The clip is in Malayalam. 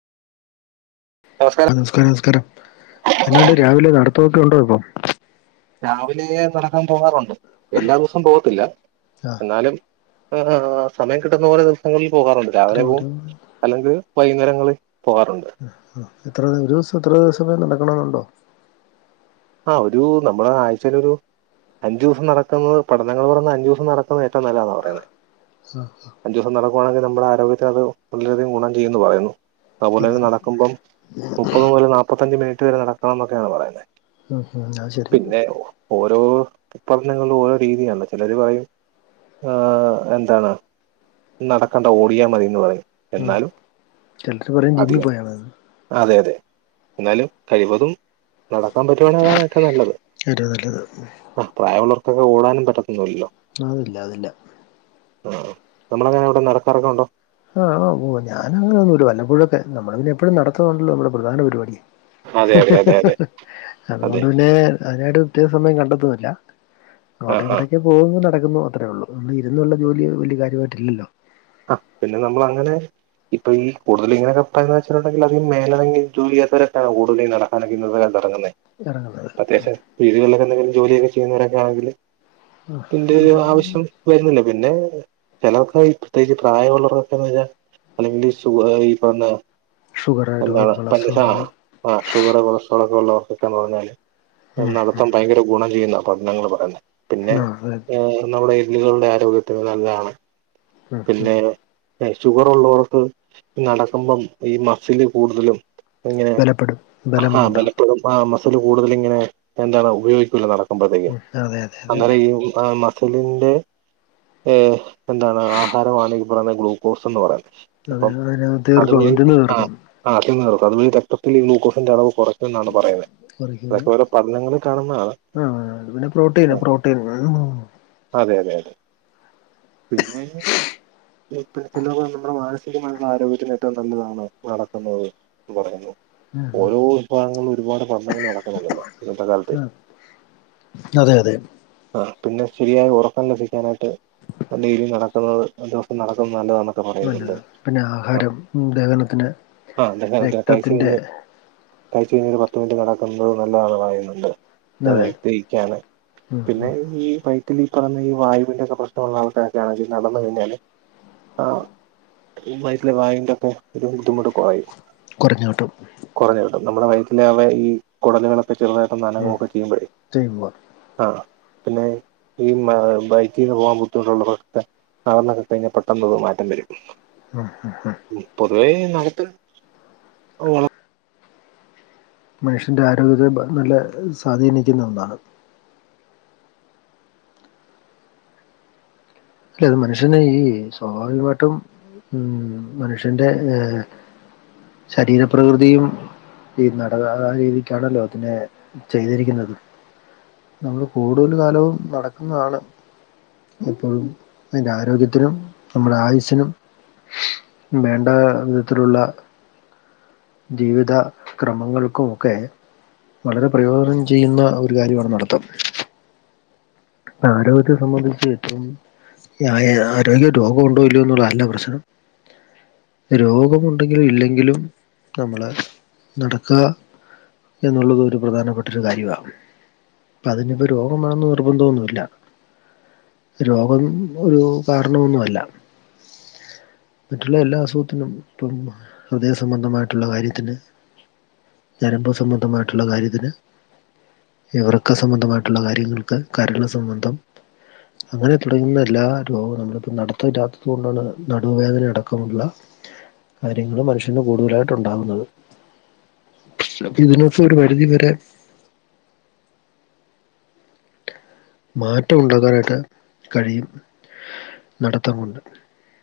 നമസ്കാരം നമസ്കാര നമസ്കാര എന്നാണ്ട് രാവിലെ നടത്തോക്കെണ്ടോ ഇപ്പോ? രാവിലെ നടക്കാൻ പോകാറുണ്ട് എല്ലാ ദിവസം പോകത്തില്ല. ആഹ് ന്നാലും ആ സമയം കിട്ടുന്ന പോലെ ദിവസങ്ങളിൽ പോകാറുണ്ട് എത്ര രാവിലെ ഒരു പോകും. അല്ലെങ്കിൽ വൈകുന്നേരങ്ങള് പോകാറുണ്ട്. ആഹ് എത്ര ഒരു സം എത്ര [unintelligible] ആഹ് ഒരു നമ്മള് ആഴ്ചലൊരു അഞ്ചു സം നടക്ക്ന്നത് പഠനങ്ങള് പറയുന്നെ അഞ്ച് സം നടക്കുന്നത് ഏറ്റോ നല്ലന്ന പറയുന്നേ. ആഹ് ആഹ് അഞ്ചു സം നടക്കുവാണങ്കി നമ്മുടെ ആരോഗത്തിനത് വളരധിക ഗുണം ചെയ്യുന്നു പറയുന്നു. അതുപോലെന്നെ പറയുന്നു നടക്കുമ്പം മുപ്പത് മുതൽ നാപ്പത്തഞ്ച് മിനിറ്റ് വരെ നടക്കണം എന്നൊക്കെണ് പറയുന്നെ. ഉം ഉം അഹ് പിന്നെ ഓരോ പഠനങ്ങളും ഓരോ രീതിയാണ് ചെലര് പറയും. ആഹ് എന്താണ് നടക്കണ്ട ഓടിയാ മതിന്ന് പറയും. ഉം, എന്നാലും ചിലർ പറയും ജിമ്മിൽ അധികം പോയാണെന്ന് അതെ അതെ എന്നാലും കഴിവതും [unintelligible] നല്ലത് ഏറ്റവും നല്ലത് ആ പ്രായള്ളോർക്കൊക്കെ ഓടാനും പറ്റത്ത്ല്ലല്ലോ. അഹ് ല്ല ത് ല്ല ആഹ് നമ്മളങ്ങനെ വടെ നടക്കാറൊക്കെണ്ടോ? ആഹ് ഓ ഞാനങ്ങനെന്നും ഒരു വല്ലപ്പോഴൊക്ക നമ്മള പിന്നെ എപ്പഴും നടത്തുന്നുണ്ടല്ലോ നമ്മ പ്രധാന പരിപാടി. അതെ അതെ അതെ അതെ അതെ അതുകൊണ്ട് പിന്നെ അതിനായിട്ട് പ്രത്യേക സമയം കണ്ടെത്തുന്നില്ല ആ ആ [unintelligible] പോകുന്നു നടക്കുന്നു അത്രേ ഉള്ളൂ ഒന്ന് ഇരുന്നുള്ള ജോലി വലിയ കാര്യമായിട്ടില്ലല്ലോ. ആഹ് പിന്നെ നമ്മള് അങ്ങനെ ഇപ്പ ഈ കൂട്തൽ ഇങ്ങനക്കെ [unintelligible] അധികം മേലണങ്ങി ജോലി യ്യാത്തരക്കാവു കൂടല് നട ആണങ്കി [unintelligible] ഇറങ്ങുന്നത് അത്യാവശ്യം വീടുകളിലൊക്കെ എന്തെലും ജോലിയൊക്കെ ചെയ്യുന്നവരൊക്കെ ആണെങ്കിൽ ആ, ഇതിന്റെ ഒരു അവിടെ ആവശ്യം വരുന്നില്ല പിന്നെ ചെലർക്കയി പ്രത്യേകിച്ച് [unintelligible] അല്ലെങ്കിൽ സു ഈ പർഞ്ഞ ഷുഗർ എന്താണ് രോഗങ്ങൾ പഞ്ചസ അസുഖങ്ങൾ ണോ? ആഹ് ഷുഗർ, കൊളസ്ട്രോള് ഒക്കെ ഉള്ളവർക്കൊക്കന്ന് ർഞ്ഞാല് ഉം, നടത്തം ഭയങ്കര ഗുണം ചെയ്യുന്ന പഠനങ്ങൾ പറയുന്നേ പിന്നെ ആ അതെ നമ്മുടെ എല്ലുകളുടെ ആരോഗ്യത്തിന് നല്ലാണ്. ഉം ഉം പിന്നെ ഷുഗർ ഉള്ളവർക്കും നടക്കുമ്പം ഈ മസില് കൂടുതലും ഇങ്ങനെ ബലപ്പെടും ബലം അഹാ ഉണ്ടാവും ബലപ്രദം ആ മസില് കൂടുതല് ങ്ങനെ എന്താണ് ഉപയോഗിക്കൂല്ല ഉം അതെ അതെ അതെ നട [unintelligible] സിലിന്റെ ഏഹ് എന്താണ് ആഹാരമാണ് ഈ പറയുന്ന ഗ്ലൂക്കോസന്ന് പറ അതിന് അപ്പം അതിന് ദീർഘവും അതുവഴി ഇതിന് ആഹ് ദീർഘവും ആഹ് തിന്നറക്കും അതുവഴി രക്തത്തിൽ ഗ്ലൂക്കോസിന്റെ അളവ് കൊറ എന്നാണ് പറയ്ന്നെ [inaudible] ആഹ് പിന്നെ പ്രോട്ടീൻ ആ, പ്രോട്ടീൻ അതെ അതെ അതെ പിന്നെ [unintelligible] നമ്മുടെ മാനസികമായിട്ടുള്ള ആരോഗ്യത്തിന് ഏറ്റവും നല്ലതാണ് നട നടക്കുന്നത് എന്ന് പറയുന്നു. ഓരോ വിഭാഗങ്ങളും ഒരുപാട് പഠനങ്ങൾ നടക്കുന്നുണ്ടല്ലോ ഇന്നത്തെ കാലത്തേ അതെ അതെ ആഹ് പിന്നെ ശരിയായ ഒറക്കം ലഭിക്കാനായിട്ട് നല്ല രീതിയിൽ നടക്കുന്നത് ദിവസം നടക്കുന്നത് നല്ലതാന്ന. പറയുന്ന്ണ്ട് നല്ലതാണ് പിന്നെ ആഹ് ആഹാരം ദഹനത്തിന് രക്തത്തിന്റെ ആഹ് [unintelligible] കയ്ച്ച് കഴിഞ് ഒരു പത്ത് മിനിറ്റ് നടക്കുന്നത് നല്ലതാണ് പറയുന്നുണ്ട്. അതെ വൈത്തക്കാണ് ഉം പിന്നെ ഈ പൈ ഈ പറയണ ഈ വായുവിന്റെറെക്കെ പ്രശ്നമുള്ള ആൾക്കൊക്കെയെിൽ നടന്ന കഴിഞ്ഞാല് ആ വയട്ടില് വാങ്ങന്റെക്കെ ഒരു ബുദ്ധിമുട്ട് കുറയും കുറഞ്ഞു കിട്ടും കുറഞ്ഞ കിട്ടും നമ്മുടെ വയറ്റ അവ ഈ കുടലുകളൊെ പ്പ ചെറുതായിട്ടും ഉം നനയൊക്കെ ചെയ്യുമ്പഴേ ചെയ്യുമ്പോൾ ആ പിന്നെ ഈ ബൈക്കിന്ന് പോകാൻ ബുദ്ധിമുട്ടുള്ളവർ നടന്നൊക്കെ കഴിഞ്ഞാൽ പെട്ടെന്ന് തും മാറ്റം വരും. ഉ ഹു ഹും. പൊതുവേ നമുക്ക് മനുഷ്യൻന്റെ ആരോഗ്യത്തെ നല്ല സ്വാധീനിക്കുന്ന ഒന്നാണ്. അല്ല അത് മനുഷ്യന ഈ സ്വാഭാവികമായിട്ടും ഉ മനുഷ്യന്റെ ഏ ശരീരപ്രകൃതിയും ഈ നട ആ രീതിക്കാണല്ലോ അതിനെ ചെയ്തിരിക്കുന്നത്. നമ്മൾ കൂടുതൽ കാലവും നടക്കുന്നതാണ് ഇപ്പോഴും. അതിൻന്റെ ആരോഗ്യത്തിനും നമ്മുടെ ആയുസിനും. വേണ്ട വിധത്തിലുള്ള. ജീവിത ക്രമങ്ങൾക്കെക്കെ വളരെ പ്രയോജനം ചെയ്യുന്ന ഒരു കാര്യമാണ് നടത്തം. ആരോഗ്യത്തെ സംബന്ധിച്ച് ഏറ്റവും. ആരോഗ്യ രോഗം ഉണ്ടോ ഇല്ലോ എന്നുള്ളതല്ല പ്രശ്നം. രോഗമുണ്ടെങ്കിലും ഇല്ലെങ്കിലും നമ്മള് നടക്ക എന്നുള്ളത് ഒരു പ്രധാനപ്പെട്ട ഒരു കാര്യമാണ് അപ്പൊ അതിനിപ്പോ രോഗമാണെന്ന് നിർബന്ധംന്നുമില്ല. രോഗം ഒരു കാരണൊന്നുമ ല്ല മറ്റുള്ള എല്ലാ അസുഖത്തിനും ഇപ്പ ഹൃദയ സംംബന്ധമായിട്ടുള്ള കാര്യത്തിന്. ഞരമ്പ് സംബന്ധമായിട്ടുള്ള കാര്യത്തിന്. വൃക്ക സംബന്ധമായിട്ടുള്ള കാര്യങ്ങൾക്ക് കരള് സംബന്ധം അങ്ങനെ തുടങ്ങുന്ന എല്ലാ രോഗവും നമ്മളിപ്പോ നടത്തില്ലത്തത്ക കൊണ്ടാണ് നടുവവേദന അടക്കമുള്ള. കാര്യങ്ങൾ മനുഷ്യന് കൂടുതലായിട്ട് ഉണ്ടാകുന്നത്. അപ്പ ഇതിനൊക്കെ ഒരു ഫീഡ് പരിധി വരെ. മാറ്റമുണ്ടാക്കാനായിട്ട് കഴിയും നടത്ത കൊണ്ട്